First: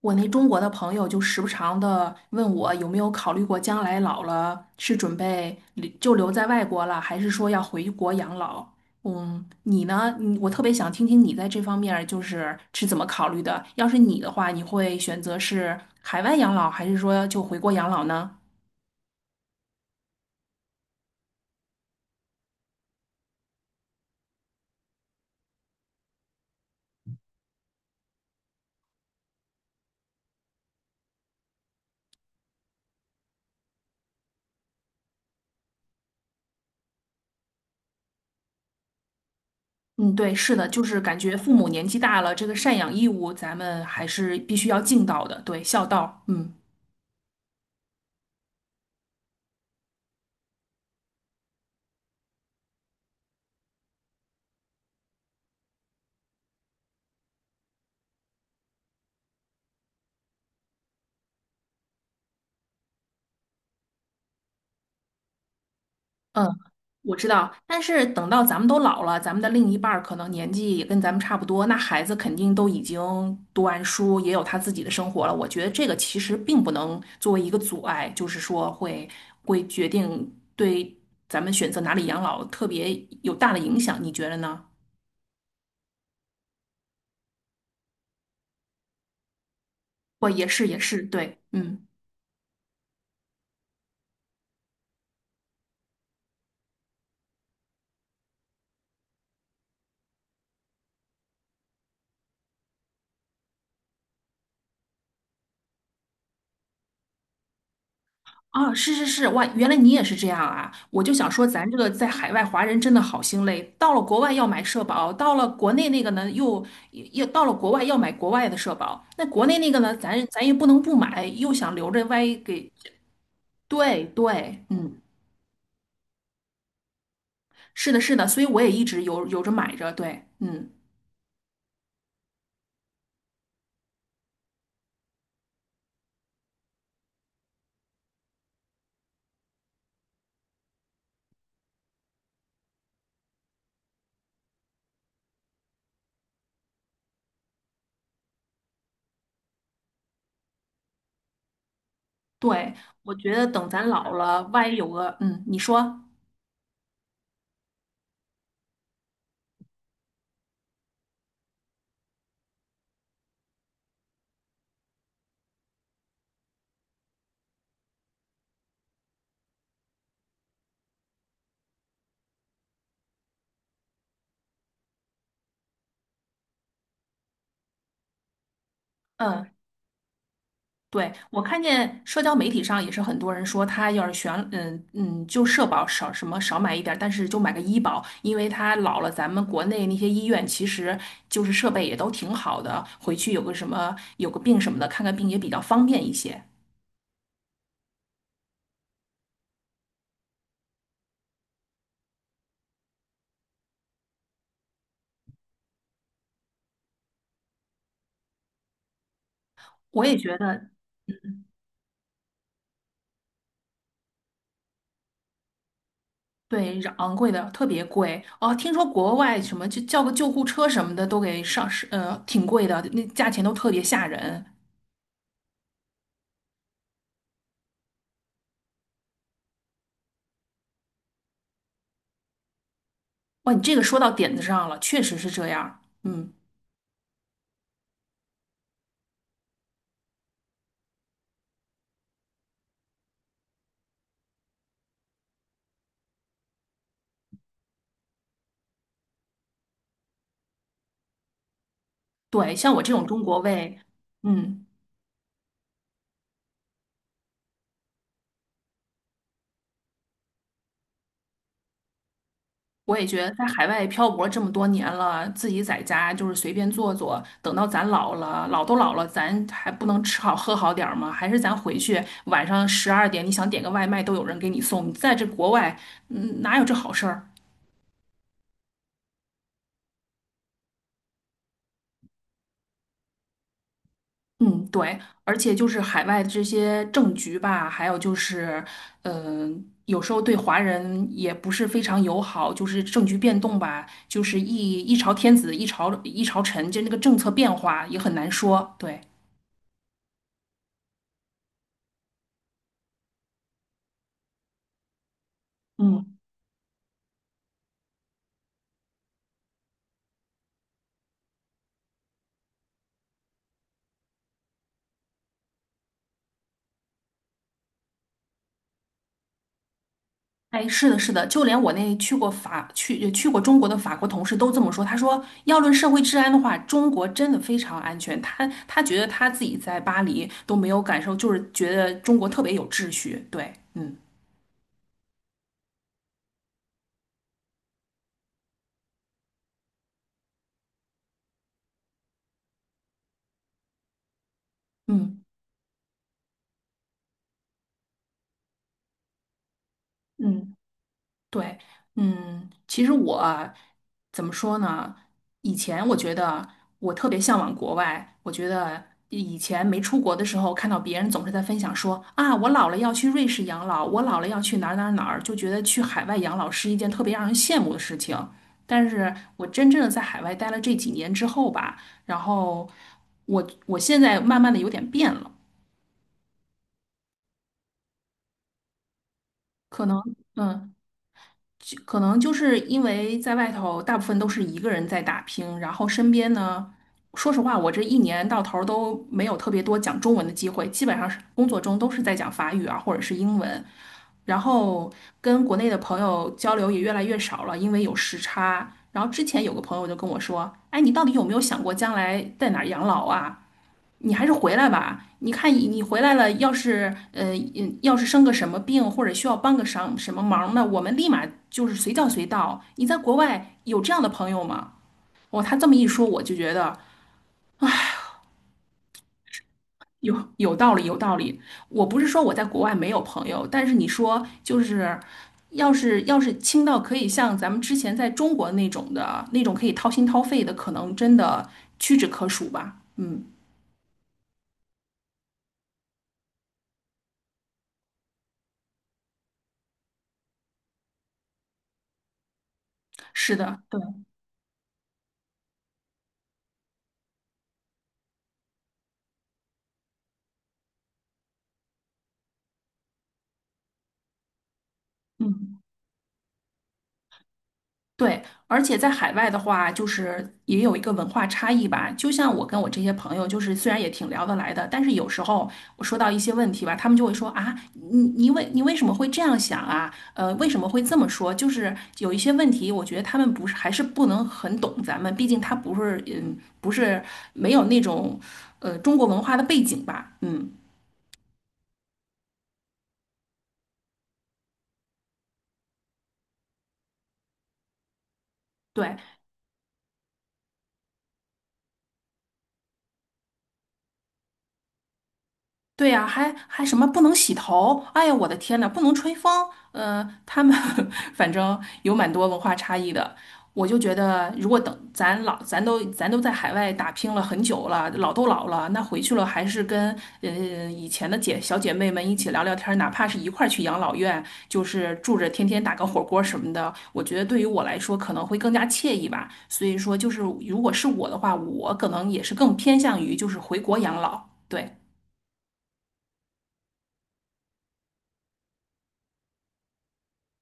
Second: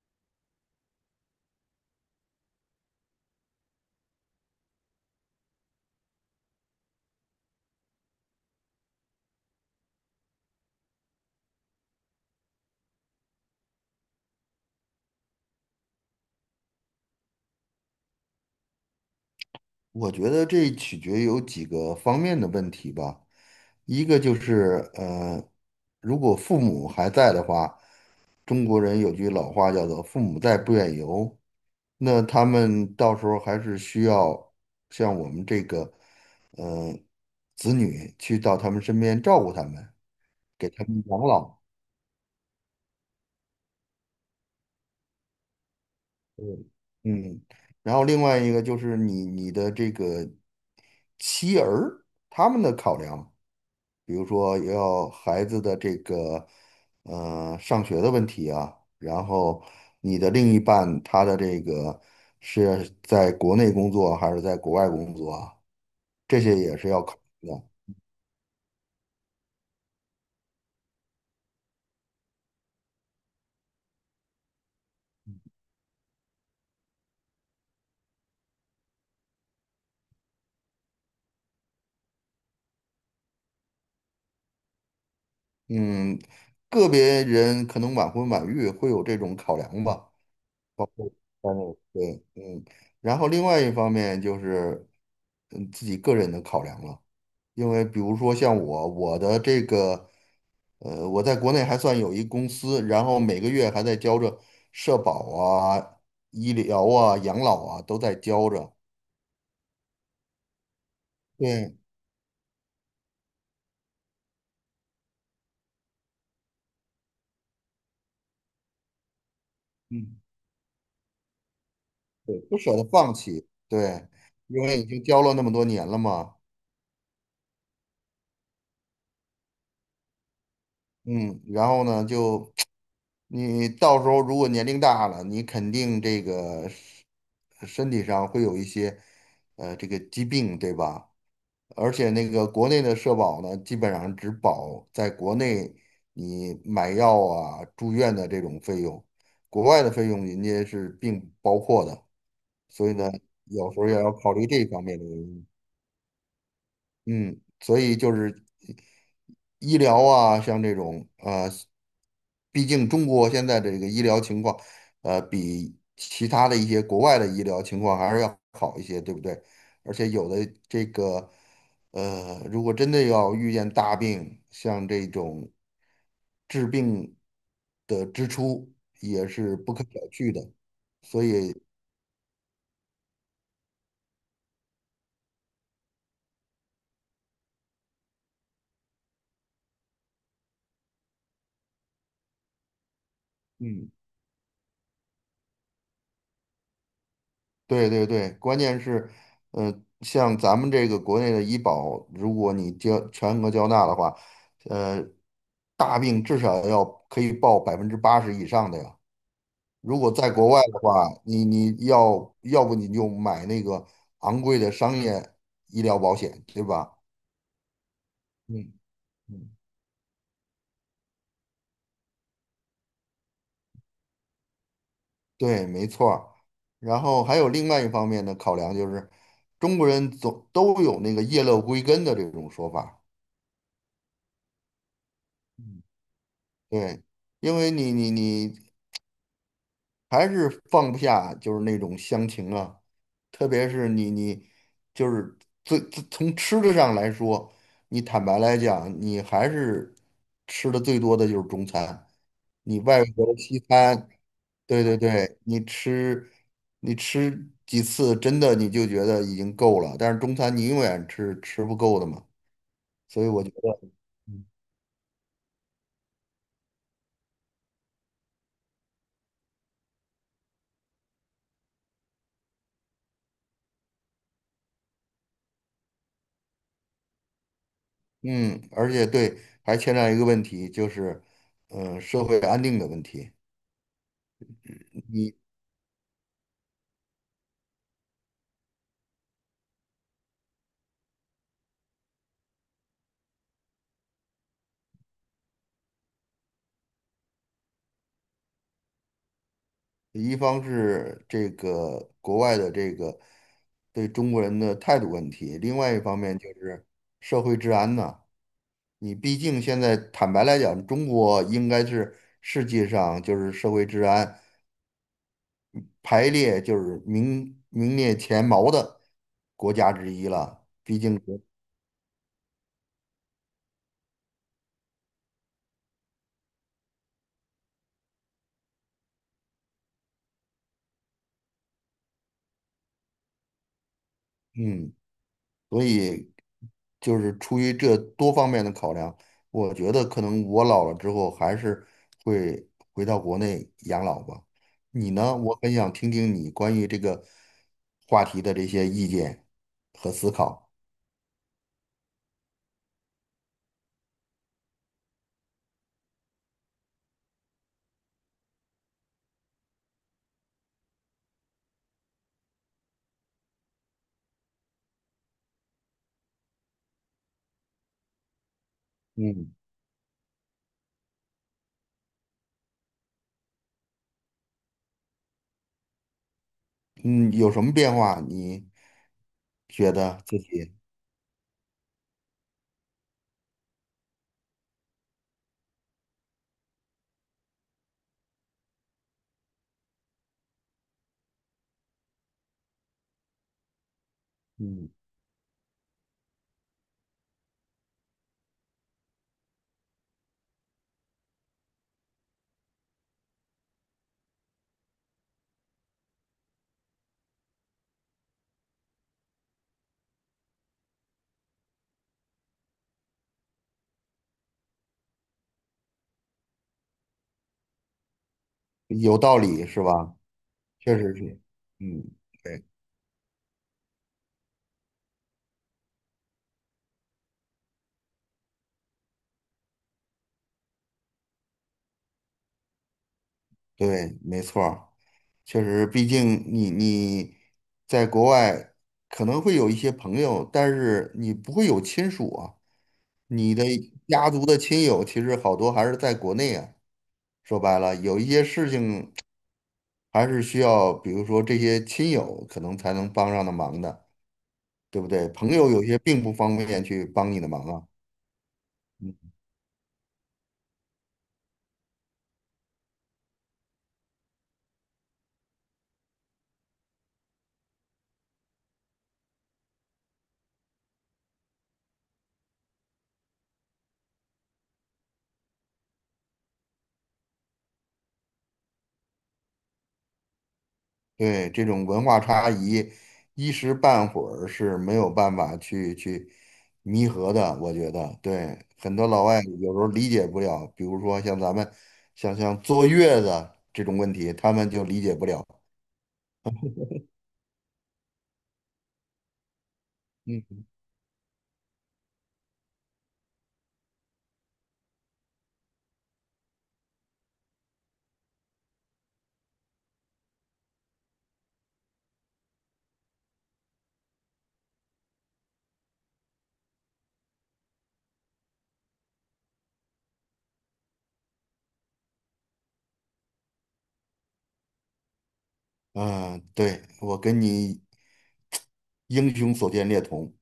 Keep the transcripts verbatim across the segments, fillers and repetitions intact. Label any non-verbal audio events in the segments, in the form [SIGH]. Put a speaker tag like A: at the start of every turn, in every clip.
A: 我那中国的朋友就时不常的问我有没有考虑过将来老了是准备留就留在外国了，还是说要回国养老？嗯，你呢？你我特别想听听你在这方面儿就是是怎么考虑的。要是你的话，你会选择是海外养老，还是说就回国养老呢？
B: 我觉得这取决有几个方面的问题吧。一个就是，呃，如果父母还在的话，中国人有句老话叫做“父母在，不远游”，那他们到时候还是需要像我们这个，呃，子女去到他们身边照顾他们，
A: 嗯，对，是
B: 给
A: 的，
B: 他
A: 就是
B: 们
A: 感
B: 养
A: 觉父
B: 老。
A: 母年纪大了，这个赡养义务咱们还是必须要尽到的，对，孝道。嗯。
B: 嗯，嗯。然后另外一个就是你你的这个妻儿他们的考量。比如说要孩子的这个呃上学的问题啊，然后你的另一半他的这个是在国内工作还是在国外工作啊，这
A: 嗯，
B: 些也是要
A: 我
B: 考
A: 知
B: 虑
A: 道，
B: 的。
A: 但是等到咱们都老了，咱们的另一半儿可能年纪也跟咱们差不多，那孩子肯定都已经读完书，也有他自己的生活了。我觉得这个其实并不能作为一个阻碍，就是说会会决定对咱们选择哪里养老特别有大的影响，你觉得呢？
B: 嗯，个别人可能晚婚晚育会有这种考量吧。
A: 我也是，也是，对，
B: 但是
A: 嗯。
B: 对，嗯，然后另外一方面就是嗯自己个人的考量了。因为比如说像我，我的这个，呃，我在国内还算有一公司，然后每个月还在交着社保啊、医疗啊、养老啊都在交
A: 啊，
B: 着。
A: 是是是，哇，原来你也是这样啊！我就想说，咱
B: 对，
A: 这个在海外华人真的好心累，到了国外要买社保，到了国内那个呢又又也到了国外要买国外的社保，那国内那个呢，
B: 嗯，
A: 咱咱也不能不买，又想留着，万一
B: 对，不
A: 给……
B: 舍得放弃，
A: 对
B: 对，因
A: 对，
B: 为已
A: 嗯，
B: 经交了那么多年了嘛。
A: 是的，是的，所以我也一直有有着买着，对，嗯，
B: 嗯，然后呢，就你到时候如果年龄大了，你肯定这个身身体上会有一些，呃，这个疾病，对吧？而且那个国内的社保呢，基本上只保在国内你买药啊、住院的这种费用，国外的费用人家是并不包括的，
A: 对，
B: 所以呢，
A: 我觉得等
B: 有时候
A: 咱
B: 也要
A: 老
B: 考
A: 了，
B: 虑这
A: 万一
B: 方
A: 有
B: 面的
A: 个……
B: 原
A: 嗯，
B: 因。
A: 你说，
B: 嗯，所以就是医疗啊，像这种呃，毕竟中国现在这个医疗情况，呃，比其他的一些国外的医疗情况还是要好一些，对不对？而且有的这个，呃，如果真的要遇见大病，像这种治病的支出也
A: 嗯。
B: 是不可小觑的。
A: 对，
B: 所
A: 我
B: 以，
A: 看见社交媒体上也是很多人说，他要是选，嗯嗯，就社保少什么少买一点儿，但是就买个医保，因为他老了，咱们国内那些医院其实就是设备也都挺好的，回去有个什
B: 嗯，
A: 么有个病什么的，看看病也比较方便一些。
B: 对对对，关键是，呃，像咱们这个国内的医保，如果你交全额交纳的话，呃，大病至少要可以报百分之八十以上的呀。如
A: 我
B: 果
A: 也
B: 在
A: 觉
B: 国外
A: 得，
B: 的话，你你要要不你就买那个昂贵的商业医疗保险，对
A: 对，
B: 吧？
A: 昂贵的特别贵哦。听
B: 嗯
A: 说国外
B: 嗯，
A: 什么就叫个救护车什么的都给上是，呃，挺贵的，那价钱都特别吓人。
B: 对，没错儿。然后还有另外一方面的考量就是，中国人总都有那个叶落归根的这种说法。
A: 哇，你这个说到点子上了，确实是这样，嗯。
B: 对，因为你你你还是放不下，就是那种乡情啊，特别是你你就是最最从吃的上来说，你坦白来讲，你还是吃的最多的就是中餐，
A: 对，像
B: 你
A: 我这
B: 外
A: 种中
B: 国的
A: 国
B: 西
A: 胃，
B: 餐，
A: 嗯，
B: 对对对，你吃你吃几次，真的你就觉得已经够了，但是中餐你永远吃吃不够的嘛，
A: 我也觉
B: 所
A: 得
B: 以我
A: 在
B: 觉
A: 海外
B: 得。
A: 漂泊这么多年了，自己在家就是随便做做，等到咱老了，老都老了，咱还不能吃好喝好点儿吗？还是咱回去晚上十二点，你想点个外卖都有人给你送。你在这国外，嗯，哪有这好事儿？
B: 嗯，而且对，还牵扯一个问题，就是，嗯，社会安定的问题。
A: 嗯，对，
B: 你
A: 而且就是海外这些政局吧，还有就是，嗯、有时候对华人也不是非常友好，就是政局变动吧，就是一一朝天子一朝一朝臣，就那个政策变化也很难说。对，
B: 一方是这个国外的这个对中国人的态度问题，另外一
A: 嗯，
B: 方面就是社会治安呐。你毕竟现在坦白来讲，中国应该是世界上就是社会治安排列就是名名列前茅的国家之一
A: 哎，
B: 了。
A: 是的，
B: 毕
A: 是
B: 竟
A: 的，就连我那去过法去去过中国的法国同事都这么说，他说要论社会治安的话，中国真的非常安全，他他觉得他自己在巴黎都没有感受，就是觉得中国特别有秩序。对，嗯
B: 嗯，所以就是出于这多方面的考量，我觉得可能我老了之后还是会回到国内养老吧。你
A: 嗯。
B: 呢？我很想听听你关于这个话题的这些意见和思
A: 嗯，
B: 考。
A: 对，嗯，其实我啊怎么说呢？以前我觉得我特别向往国外，我觉得以前没出国的时候，看到别人总是在分享说啊，我老了要去瑞士养老，我老了要去哪儿哪儿哪儿，就觉得去海外养老是一件特别让人羡慕的事情。但是我
B: 嗯
A: 真正的在海外待了这几年之后吧，然后我我现在慢慢的有点变了，
B: 嗯，有什么变化？你
A: 可
B: 觉
A: 能。
B: 得自己
A: 嗯。可能就是因为在外头大部分都是一个人在打拼，然后身边呢，说实话，我这一年到头儿都没有特别多讲中文的机会，基本上是工作中都是在讲法语啊，或者是英文，然
B: 嗯
A: 后跟国内的朋友交流也越来越少了，因为有时差。然后之前有个朋友就跟我说：“哎，你到底有没有想过将来在哪儿养老啊？”你还是回来吧。你看你你回来了，要是呃嗯要是生个什么病，或者需要帮个什什么忙呢，我们立马就是随叫随到。你在国外有这样的朋友吗？哦，他这么一说，我就觉得
B: 有道理是
A: 有
B: 吧？
A: 有道理，有
B: 确实
A: 道
B: 是，
A: 理。我不
B: 嗯，
A: 是说我在国
B: 对
A: 外没有朋友，但是你说就是。要是要是亲到可以像咱们之前在中国那种的那种可以掏心掏肺的，可能真的屈指可数吧。嗯，
B: 对，没错儿。确实，毕竟你你在国外可能会有一些朋友，但是你不会有亲属啊。
A: 是
B: 你
A: 的，
B: 的
A: 对，
B: 家族的亲友其实好多还是在国内啊。说白了，有一些事情还是需要，比如说这些亲友可能才能帮上的忙的，对不对？朋
A: 嗯。
B: 友有些并不方便去帮你的忙啊。
A: 对，而且在海外的话，就是也有一个文化差异吧。就像我跟我这些朋友，就是虽然也挺聊得来的，但是有时候我说到一些问题吧，他们就会说啊，你你为你为什么会这样想啊？呃，为什么会这么说？就是有一些问题，我觉得他们不是还是不能很懂咱们，毕竟他不是嗯不是没有那种呃中国文化的背景吧，嗯。
B: 对，这种文化差异，一时半会儿是没有办法去去弥合的。我觉得，对，很
A: 对，
B: 多老外有时候理解不了，比如说像咱们，像像坐月子这种问题，他们就理解不了。
A: 对呀，还还什么不能洗头？哎呀，我的天呐，不能吹风。嗯，他们
B: 嗯
A: [LAUGHS] 反正有蛮多文化差异的。我就觉得，如果等咱老咱都咱都在海外打拼了很久了，老都老了，那回去了还是跟嗯以前的姐小姐妹们一起聊聊天儿，哪怕是一块儿去养老院，就是住着天天打个火锅什么的，我觉得对于我来说可能会更加惬意吧。所以说，就是如果是我的话，我可能也是更偏向于就是回国养老。对
B: 嗯，对，我跟你英雄所见略同，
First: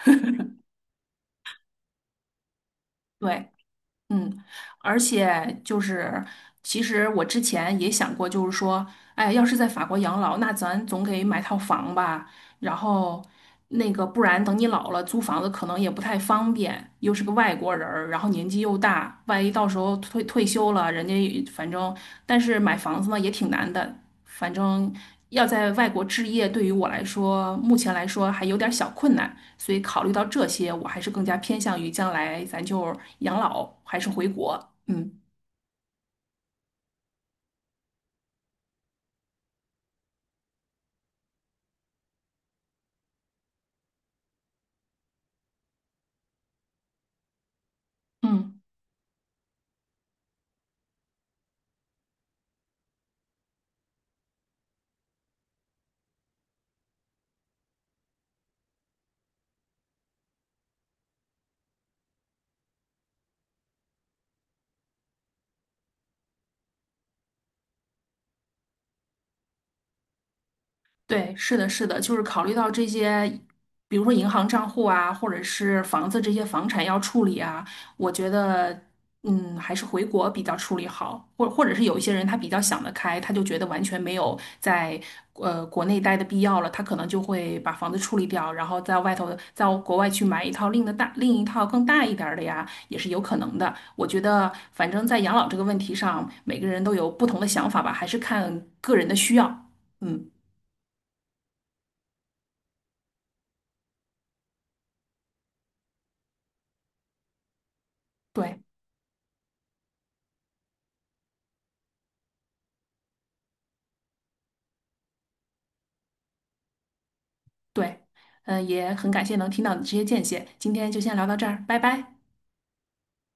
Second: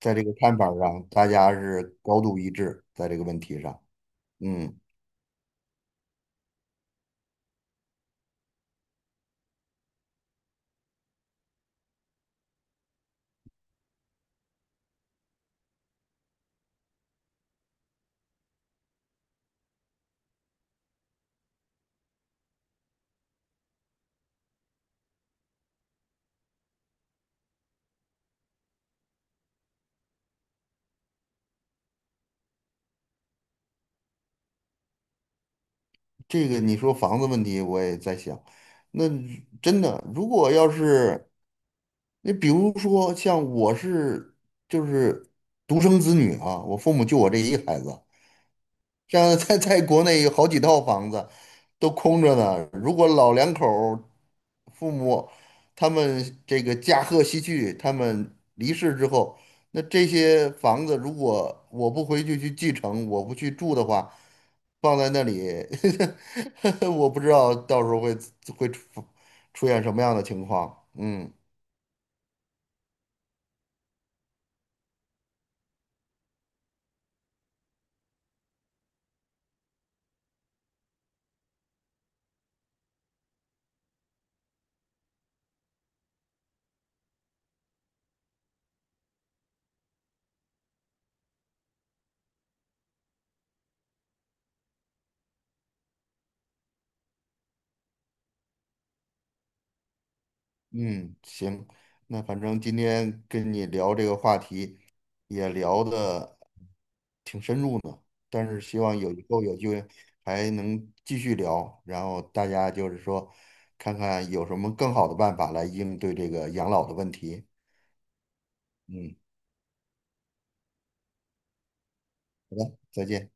B: 在这个看法上，大家是高度一致，在这个问
A: 对。
B: 题上。
A: 嗯，
B: 嗯，
A: 而且就是，其实我之前也想过，就是说，哎，要是在法国养老，那咱总得买套房吧。然后，那个不然等你老了租房子可能也不太方便，又是个外国人儿，然后年纪又大，万一到时候退退休了，人家也反正，但是买房子呢也挺难的，反正要在外国置业，对于我来说，目前来说还有点小困难，所以考虑到这些，我还是更加偏向于将来咱就养老还是回国，嗯
B: 这个你说房子问题，我也在想，那真的，如果要是。你比如说，像我是就是独生子女啊，我父母就我这一孩子，
A: 嗯。
B: 像在在国内有好几套房子都空着呢。如果老两口儿父母他们这个驾鹤西去，他们离世之后，那这些房子如果我不回去去继承，我不去住的话，放在那里，[LAUGHS] 我不知道到时候会会出出现什么样的情况。嗯
A: 对，是的，是的，就是考虑到这些，比如说银行账户啊，或者是房子这些房产要处理啊，我觉得，嗯，还是回国比较处理好，或或者是有一些人他比较想得开，他就觉得完全没有在呃国内待的必要了，他可能就会把房子处理掉，然后在外头在国外去买一套另的大另一套更大一点儿的呀，也是有可能的。我觉得，反正在养老这个问题上，每个人都有不同的想法吧，还是看个人的需要，嗯。
B: 嗯，行，那反正今天跟你聊这个话题，也聊的挺深入呢。但
A: 对。
B: 是希望有以后有机会还能继续聊，然后大家就是说，看看有什么更好的办法来应对这个养老的问题。
A: 对，嗯、也很
B: 嗯，
A: 感谢能听到你这些见解，今天就先聊到这儿，拜拜。
B: 好的，再见。